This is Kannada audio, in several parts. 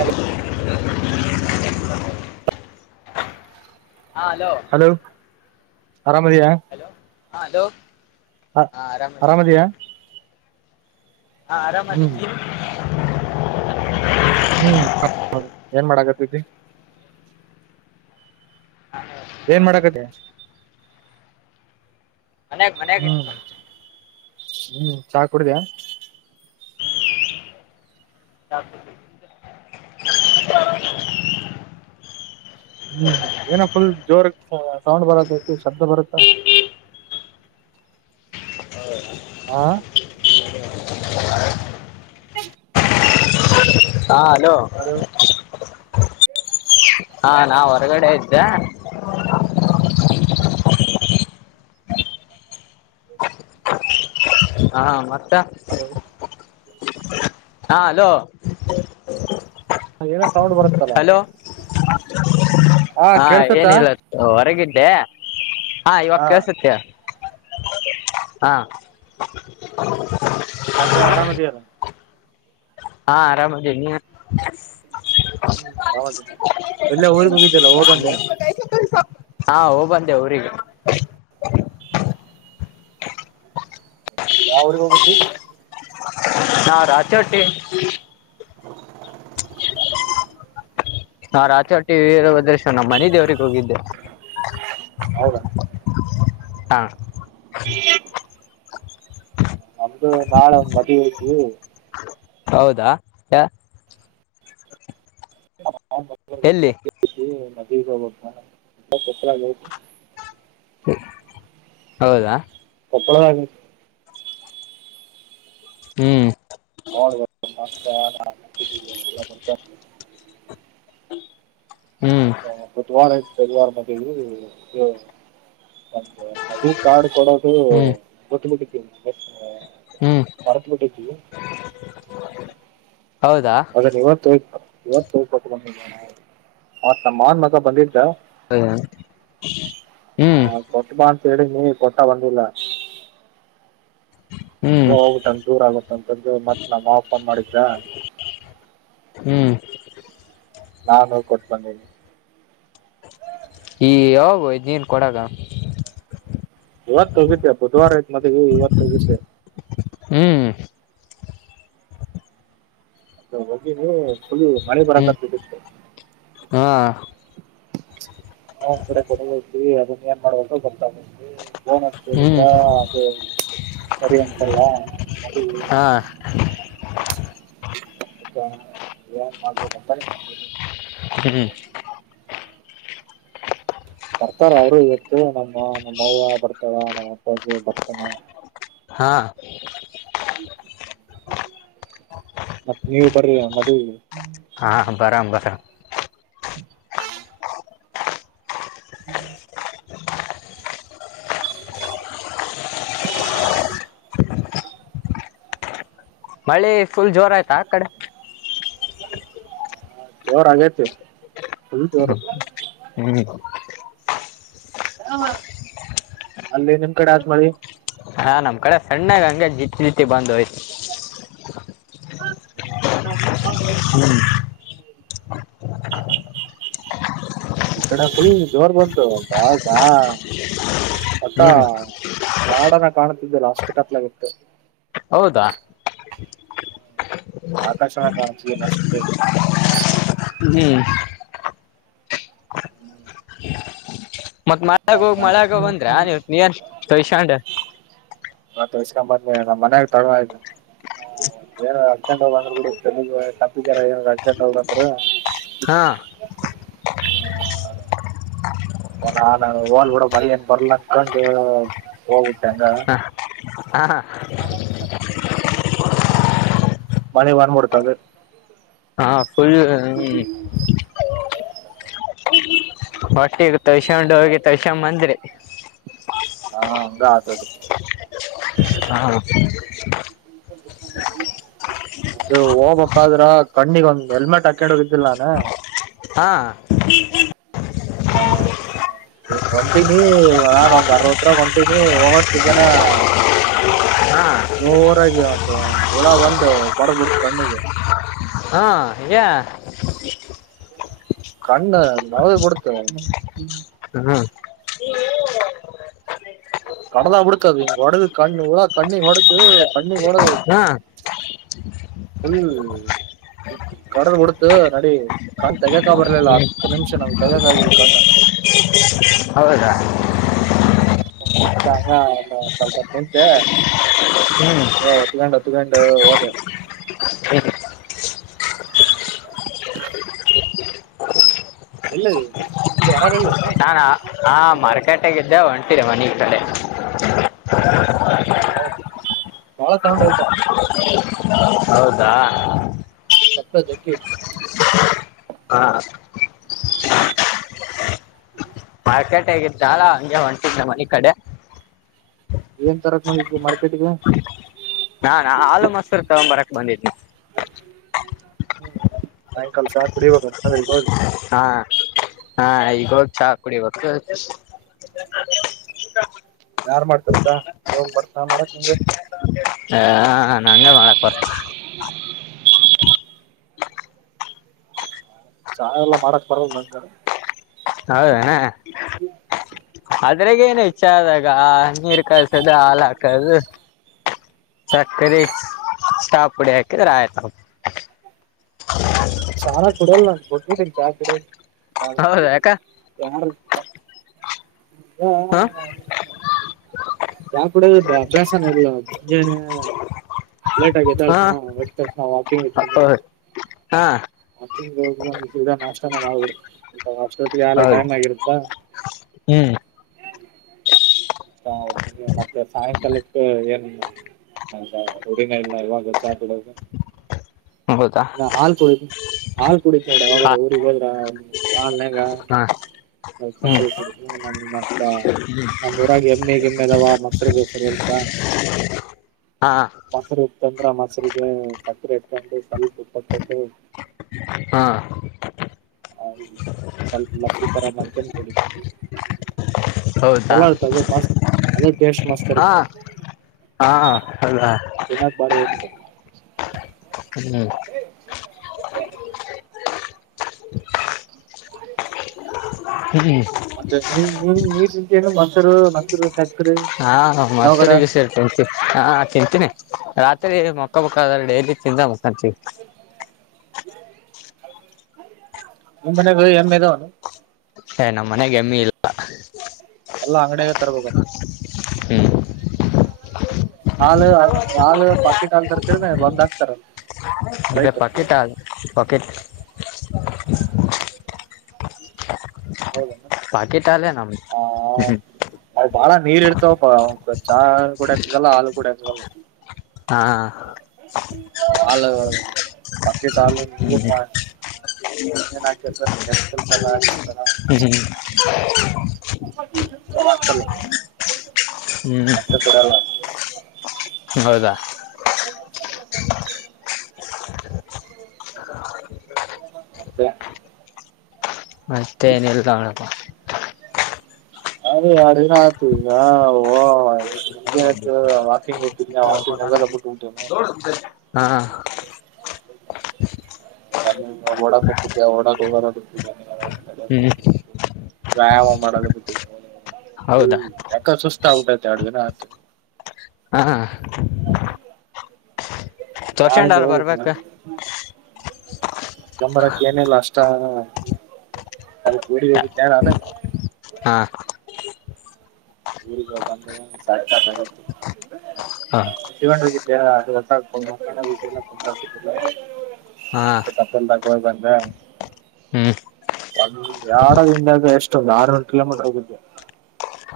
ಅಲ ಹಾ ಹಲೋ ಆರಾಮದಯಾ ಹಲೋ ಹಾ ಹಲೋ ಹಾ ಆರಾಮದಿನಿ ನೀನು ಅರಾಮದಿಯಾ ಹಾ ಆರಾಮದ ಹ್ಮ್ ಏನ್ ಮಾಡಾಗತ್ತಿ ಏನ್ ಮಾಡಾಕದ ಮನಗ್ ಮನ್ಯಾಗ ಹ್ಮ್ ಇತ್ತು ಹ್ಮ್ ಚಾ ಕುಡಿದ್ಯಾ ಚಾ ಹ್ಮ್ ಏನ ಫುಲ್ ಜೋರ್ ಸೌಂಡ್ ಬರದತ್ತು ಶಬ್ದ ಬರುತ್ತಾ ಹೌ ಆ ಹ ಹಾ ಹಲೋ ಹ್ಮ ಹಾ ನಾ ಹೊರಗಡೆ ಆಯ್ತಾ ಹಾ ಮತ್ತ ಹಲೋ ಹಾ ಹಲೋ ಏನ ತೌೊಂಡ್ ಬರುತ್ತಲ್ಲ ಹಲೋ ಹಾ ಏನಿಲ್ಲತ್ತು ಹೊರಗಿದ್ದೆ ಹಾ ಇವಾಗ ಕಳ್ಸುತ್ತೆ ಹಾ ಮತ್ತೆ ಆರಾಮದೆಯಲ್ಲ ಹಾ ಆರಾಮದೇ ನೀ ಹ್ಮ್ ಆರಾಮಿದ್ದ ಎಲ್ಲಾ ಊಗ್ ಹೋಗಿದ್ದಲ್ಲ ಹೋಗ ಬಂದೆ ಹಾ ಹೋಗ್ಬಂದೆ ಅವಊರಿಗೆ ಯಾವ ಊರಿಗೆ ಹೋಗ್ಬೇಕು ರೀ ಯಾವ ಚೌಟ್ರಿ ಯಾವ ಚೌಟ್ರಿ ಅದ್ರಶ ನಮ್ಮ ಮನೆ ದೇವ್ರಿಗೆ ಹೋಗಿದ್ದೆ ಹೌದಾ ಹಾ ನಮ್ದು ನಾಳೆ್ ಮದ ಹೋಗತವಿ ಹೌದಾ ಯ ಕ್ಕ ಹಬ ಪತ್ತರಗೌತ ಹೌದಾ ಕೊಪ್ಪಳದ ಹ್ಮ್ [unintelligible] ಹ್ಮ್ ಬುಧವಾರ ಗುರುವಾರ ಒಂದು ಮದುವೆ ಕಾರ್ಡ್ ಕೊಡೋದು ಹ್ಮ್ ಕೊಟ್ಟಿಬಿಟ್ಟಿ ಹ್ಮ್ ಮರೆತುಬುಟಿದ್ದಿ ಹೌದಾ ಆದ್ರೆ ಇವತ್ತು ಹೋಗಿ ಕೊಟ್ಟಿಬಂದಿದೀನಿ ನೋಡ ಆವ್ತು ನಮ್ಮ ಮಾವನ ಮಗ ಬಂದಿದ್ ಹ ಹ್ಮ್ ಹೇಳೀನಿ ಕೊಟ್ಟಾ ಬಂದಿಲ್ಲ ಅದ ಹ್ಮ್ ಹೋಗುಬಿಟ್ಟು ನನಗೆ ದೂರ ಆಗುತ್ತ ಮತ್ ನಮ್ಮ ಮಾವ ಫೋನ್ ಮಾಡಿದ ಹ್ಮ್ ನಾನು ಹೋಗಿ ಕೊಟ್ಟು ಬಂದಿನಿ ಯಾವಾಗ ಹೋಗಿದೆ ನೀನ್ ಕೊಡಕ್ಕ ಇವತ್ತು ಹೋಗಿದೆ ಬುಧವಾರ ಐತ್ ಮದುವೆ ಇವತ್ತು ಹೋಗಿದೆ ಹ್ಮ್ ಹೋಗಿವಿ ಫುಲ್ ಮಳೆ ಹ್ಮ್ ಬರಕೆಹತುಬಿಟ್ಟಿತಿತ್ತು ಹಾ ಇನ್ನ ಒಂದು ಕಡೆ ಕೊಕೊಡು ಅಯ್ತಿ ಅದನ್ನ ಏನ್ ಮಾಡುಬೇಕು ಗೊತ್ತಾಗಿಲ್ಲರೀ ಫೋನ್ ಹಚ್ಚೋಕೆ ಹೇಳಿದ ಹ್ಮ್ ಅದು ಸರಿ ಅಂತ ಹಾ ಏನ್ ಮಾಡಬೇಕು ಅಂತಾನೆ ಗೊತ್ತಾಗ್ತಿಲ್ಲ ಹ್ಮ್ ಬರ್ತಾರ ಅವರು ಇವತ್ತು ನಮ್ಮ ಮಾವ ಬರ್ತಾವ ನಮ್ಮ ಅಪ್ಪಾಜಿ ಬರ್ತಾನ ಹಾ ಮತ್ತ ನೀವು ಬರ್ರಿ ಮದುವೆಗೆ ಹಾ ಬಾರಮ್ ಬಾರಾಮ್ ಹ್ಮ ಹ್ಮ್ ಮಳೆ ಫುಲ್ ಜೋರ ಆಯ್ತಾ ಆ ಕಡೆ ಜೋರ ಆಗೈತಿ ಫುಲ್ ಜೋರ್ ಹ್ಮ್ ಅಲ್ಲಿ ನಿಮ ಕಡೆ ಅತ್ ಮಳಿ ಹಾ ನಮ್ ಕಡೆ ಸಣ್ಣಾಗ ಹಂಗೆ ಜಿಪ್ ರೀತಿ ಬಂದೋಯ್ತು [unintelligible] ಈ ಕಡೆ ಫುಲ್ ಜೋರ್ ಬಂತು ಬಾಳ್ ಬಾ ಹ್ಮ್ ಬಾಣನ್ನೆ ಕಾಣ್ತಿದ್ದಿಲ್ಲ ಅಷ್ಟ ಕತ್ಲಗಿತ್ತು ಹೌದಾ ಆಕಾಶನೇ ಕಣ್ಣಿತೀರಿಲ್ಲ ಅಷ್ಟು ಹ ಹ್ಮ್ ಮತ್ ಮಳಗ ಹೋಗಿ ಮಳಗ ಬಂದ್ರ ಇವತ್ ನೀನ್ ತಸೊಂಡ ತೋಸ್ಕೊಂಡ್ ಬಂದ್ೇ ನಮ್ಮ ಮನ್ಯಾಗ ತೊಡುವಯ್ತು ಏನ ಅಕೊಂಡು ಹೋಗು ಅಂದ್ರು ತಲೆಗೆ ಏನರಾ ಅರ್ಕೊಂಡ ಹೋಗ್ ಅಂದ್ರು ಹಾ ಆ, ನಾನು ಹೋಗೋಣ ಬಿಡು ಮಳೆ ಏನು ಬರ್ಲಾ ಅನ್ಕೊಂಡ ಹೋಗುಬಿಟ್ಟೆ ಹ ಹಾ ಹಾ ಮಳೆ ಬಂದುಬಿಡ್ತು ಅಲ್ಲಿ ಹಾ ಫುಲ್ ಹ್ಮ್ ಒಟ್ಟಿಗೆ ತಳ್ಸಕೊಂಡು ಹೋಗಿ ತಳ್ಸ ಬಂದ್ರಿ ಹಾ ಹಾಗೆ ಆಯ್ತು ಅದು ಹ [unintelligible] ಇದು ಹೋಗ್ಬೇಕಾದ್ರ ಕಣ್ಣಿಗ ಒಂದ್ ಹೆಲ್ಮೆಟ್ ಹಾಕೊಂಡ ಹೋಗಿದ್ದಿಲ್ಲ ನಾನ ಹಾ ಹಾ ಒಂಟಿನಿ ನಾನ ಒಂದ್ ಅರವತ್ತು ರೂ ಒಂಟಿನಿ ಹೋಗಷ್ಟು ಜನ ಹಾ ನರಾಗಿ ಒಂದು ಹಳ ಬಂದು ಬಡದ ಬಿಿಡ್ದ ಕಣ್ಣಿಗೆ ಹಾ ಯಾ ಕಣ್ಣು ನವುದು ಕೊಡ್ತೇ ಹ್ಮ್ ಕಡಲಾ ಕುಡಕಾದು ಈ್ ಒಡಗ ಕ್ಣು ಇ ಕಣ್ಣಿ ಒಡಕ ಹಾ ಫುಲ್ ಕಡಲ್ ಬಿಡತು ನಡಿ ಕ ತಗಕ ಬರ್ಲಿಲ್ಲ ಹ್ಮ್ ಹತ್ತು ನಿಮಿಷ ನಾವ್ಗೆ ತೆಗೋಕ ಆಗಲ್ ಕಂಡ ಹೌದಾ ಮತ್ತ ಸ್ವಲ್ಪ ನಿಂತೆ ಹ್ಮ್ ಒತ್ಕೊಂಡ ಇ ಕೊಂಡ ಹದೇ ಎಲ್ಲದದು ಹೊಹಗಳಿಗೆಲ್ಲ ಹಾ ಮಾರ್ಕೆಟ್ಟೆಗ ಇದ್ದ ಹೊಂಟೀರಿ ಮನ ಕಡೆ [unintelligible] ಬಾಳ ಸೌಂಡ್ ಆಯ್ತಪ್ಪ ಹ ಹೌದಾ ಸಕ್ಕೆ ಹಾ ಮಾರ್ಕೆಟ್ ಹೇಗಿದ್ ಜಾಲ ಹಂಗೆ ಹೊಂಟಿದ್ ನ ಮನ ಕಡೆ ಏನ್ ತರಕ್ ಮಾಡಿದವಿ ಮಾರ್ಕೆಟ್ಗ ನಾಾನಾ ಆಲ ಮಸ್ೂರ್ ತಗೊಂಬರಕ್ ಬಂದಿದ್ನಿ ಹ್ಮ್ ಸಾಯಂಕಾಲ ಸಾ ಕುಡಿಬೇಕ ಮಾದ್ರಿಗೆ ಹೋದಿ ಹಾ ಹಾ ಈಗ ಹೋಗ್ ಚಾ ಕುಡಿಬೇಕ ಯಾರ್ ಮಾಡ್ತಾರದಾ ನೀ ಬರ್ಸಾ ಮಾಡಕ್ ನಿಂಗ ಹ ನಂ ಮಾಡಕ್ ಬರ್ತ ಚಾ ಎಲ್ಲಾ ಮಾಡಕ್ ಬರಲ್ಲ ನನಗ ಹೌದ ಏನ ಅದ್ರಗ ಏನ್ ಐತಿ ಚಹಾದಾಗ ಆದಾಗ ನೀರ್ ಕಾಸದು ಹಾಲ್ ಹಾಕದು ಸಕ್ಕರೆ ಚಾ ಪುಡಿ ಹಾಕಿದ್ರೆ ಆಯ್ತು ಚಾ ನಾ ಕುಡಲ್ಲ ನಾನು ಬುಟ್ ಬುಟ್ಟಿದ್ದೀನಿ ಚಾ ಕಡ ಹೌದ ಯಾಕ ಚ ಹ ಚಾ ಕೂಡ ಅಭ್ಯಾಸನೇ ಇಲ್ಲ ನನಗ ಮುಂಜಾನೆ ಲೇಟ್ ಹಾ ಎದ್ದೇಳ್ತೀನಿ ನ ವಾಕಿಂಗ್ ಇದ್ದೀನಿ ಹೌದು ಹಾ ಹೋಗಗ ನಾಷ್ಟಾನ ಮಾಡ್ಬಿಡ್ ಅಷ್ಟೊತ್ಗೇ ಆಗಲೇ ಹೌದು ಟೈಮ್ ಆಗಿರುತ್ತಾ ಹ್ಮ್ ಹಾತ ಮತ್ತೆ ಸಾಯಂಕಾಲಕ್ಕ ಏನ್ ಹ ರೂಢಿನಿ ಇಲ್ಲ ಇವಾಗ ಚಾ ಕುಡಿದು ಹೌದಾ ನಾ ಹಾಲ್ ಕುಡಿತೀನಿ ಹಾಲು ಕುಡಿತಿ ನೋಡು ಹಾ ಯಾವಾಗರ ಊರಿಗೆ ಹೋದರೆ ಹಾಲಿನ ಹಾ ಹ್ಮ್ ಸಕ್ರೆ ಕುಡಿತಿನಿ ಇಲ್ಲ ಅಂದ್ರೆ ಮತ್ತ ಊರಾಗ ಎಮ್ಮಿ ಗಿಮ್ಮಿ ಅದಾವ ಮೊಸರಿಗೀಸರ್ ಇರ್ತದ ಹಾ ತಂದ್ರ ಮಸರಿಗೆ ಸಕ್ರಿ ಎಟ್ಟೆಂಟು ಸಲಪ ಇಪ್ಪತ್ತೆಂಟಡು ಹಾ ಹೌದು ಸ್ವಲ್ಪ ಲಸ್ಸಿ ತರ ಮಾಡ್ಕೊಂಡು ಕುಡಿತಿನಿ ಹೌದಾ ಚಲಾ ಅ ಮಸ್ತ್ ಅೇ ಟ ಮಸ್ತ್ ಹಾ ಹಾ ಅಲ್ಲ ಇನ ಬಾರ ಹ್ಮ್ ಹ್ಮ್ಮ ಮತ್ತೆ ನಿ ನಿ ನೀರ್ ಸಂತ ಏನು ಮೊಸರು ಮೊಸರು ಸಕ್ಕರೆ ಹಾ ಹ ಯಾವಾಗಾರ ಮಸೂರಿ ವಿ ಸೇ ಚಂತ ಹಾ ತಿಂತೀನಿ ರಾತ್ರಿ ಮಕ್ಕ ಬೇಕಾದ್ರ ಡೈಲಿ ತಿಂದ ಮಕ್ಕೊಂತೀನಿ ನಮ್ಮ ಮನೆ ಎಮ್ಮೆ ಅದಾವ ಹ ನಮ್ಮ್ ಮನೆಗೆ ಎಮ್ಮಿ ಇಲ್ಲ ಎಲ್ಲಾ ಅಂಗಡಿಯಾಗ ತರ್ಬೇಕಾನ ಹ್ಮ್ ಹಾಲ್ ನಾಲ್ ಪಕ್ಕಿಟ್ ಹಾಲ್ ತರ್ತರ ಬಂದ್ ಆಕ್ತಾರ ಪಕೆಟ್ ಹಾಲು ಪಕೆಟ್ ಹಾ ಪಾಕಿಟಾಲೆ ನಮ್ಮದು ಅವು ಬಾಳ ನೀರ್ ಇರ್ತಾವಪ್ಪ ಚಾ ಕೂಡ ಎಕಗಲ್ಲ ಹಾಲು ಕೂಡಲ್ಲ ಹಾ ಹಾ ಅಲ ನೀ ಹ್ಮ್ ಏನ್ ಕೆಿಕಲ್ ಎಲ್ಲ ಹಾಕಿರ್ತಾರ ಹ್ಮ ಚಲೋ ಅನ್ಸಲ್ಲ ಮತ್ತೆ ಕೊಡಲ್ಲ ಹ್ಮ್ ಹೌದಾ ಮತ್ತೆ ಮತ್ತೆ ಏನಲ್ದು ಅದೇ ಎರಡು ದಿನ ಆಯತು ಇಲ್ಲ ಸಂಜೆ ಆತ ವಾಕಿಂಗ್ ಟ್ಟ ಕ ವತೋಗದಪ್ಪು ಟೂಟೆ ಹಾ ಓಡಾ ಹೋಗ್ತಿದ್ದ ಓಡ ಹೋಗ ಹೋಗತೋಗ ಹ್ಮ್ ವ್ಯಾಯಾಮ ಮಾಡೋಲ್ಲ ಬಿಟ್ಟ ಹೌದಾ ತ ಹಬತೆ ಅಡ್ದಿನ ಆತ ಹಾ ನಾಳಿಂದ ತೋರ್ಸೊಂಡಲ್ಲ ಹೋಗಕ್ಕೆಿಲ್ಲ ಬರ್ಬೇಕ ಸಂಂಬರಕ್ಕೆ ಏನಿಲ್ಲ ಅಷ್ಟ ಅದ ಕೂಡಿ ಹೋಗಿದ್ದ ನಾನು ಹಾ ಊರಿ ಜಪ ಅಂದ್ರ ಸಾ ಸಾತ ಹಾ ಕ ಯ್ ಹಾ ಬಂದ ಹ್ಮ್ ಒ ಎಡದಿಂದಾಗ ಎಷ್ಟೊಂದು ಆರ್ನೂರು ಕಿಲೋಮೀಟರ್ ಹೋಗಿದ್ದೆ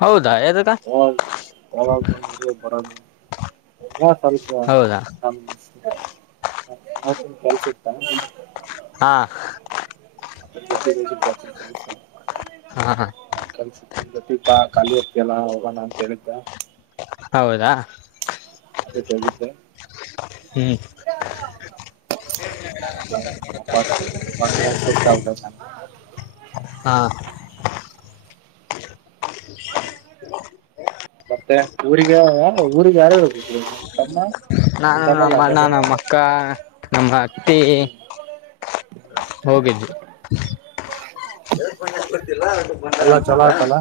ಹೌದಾ ಯ್ದಾಗ ಬರ ಎಲ್ಲ ಕ ಹೌದಾ ಕೆಲ್ಸ ಇತ್ತ ಹಾ [inaudible] ಹ್ಮ ಹಾ ಗ ದೀಪಾ ಖಾಲಿ ಅತ್ತಲ್ಲ ಹೋಗೋಣ ಅಂತ ಹೇಳಿದ್ದ ಹೌದಾ ಅದೇ ಕೊಲಿಕ್ಕೆ ಹ್ಮ್ ಬ ಸಸ್ತಟ ಹಾ ಮತ್ತೆ ಊರಿಗೆ ಯಾರ ಊರಿಗೆ ಯಾರು ಹ ತಮ್ಮ ನಿಮ್ ನಾನು ತಮ್ಮಲ್ಲ ನಮ್ಮ ಅಣ್ಣ ನೆನ್ನೆ. ನಮ್ಮ ಅಕ್ಕ ನಮ್ಮ ಅತ್ತಿ ಹೋಗಿದ್ದಿ [inaudible] ಎಲ್ಲಾ ಚಲೋ ಆತಲ್ಲ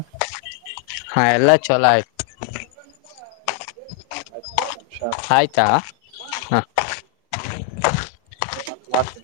ಹಾ ಎಲ್ಲಾ ಚಲೋ ಆಯ್ತು ಅ ಆಯ್ತಾ ಹಾ ಮಾಡತ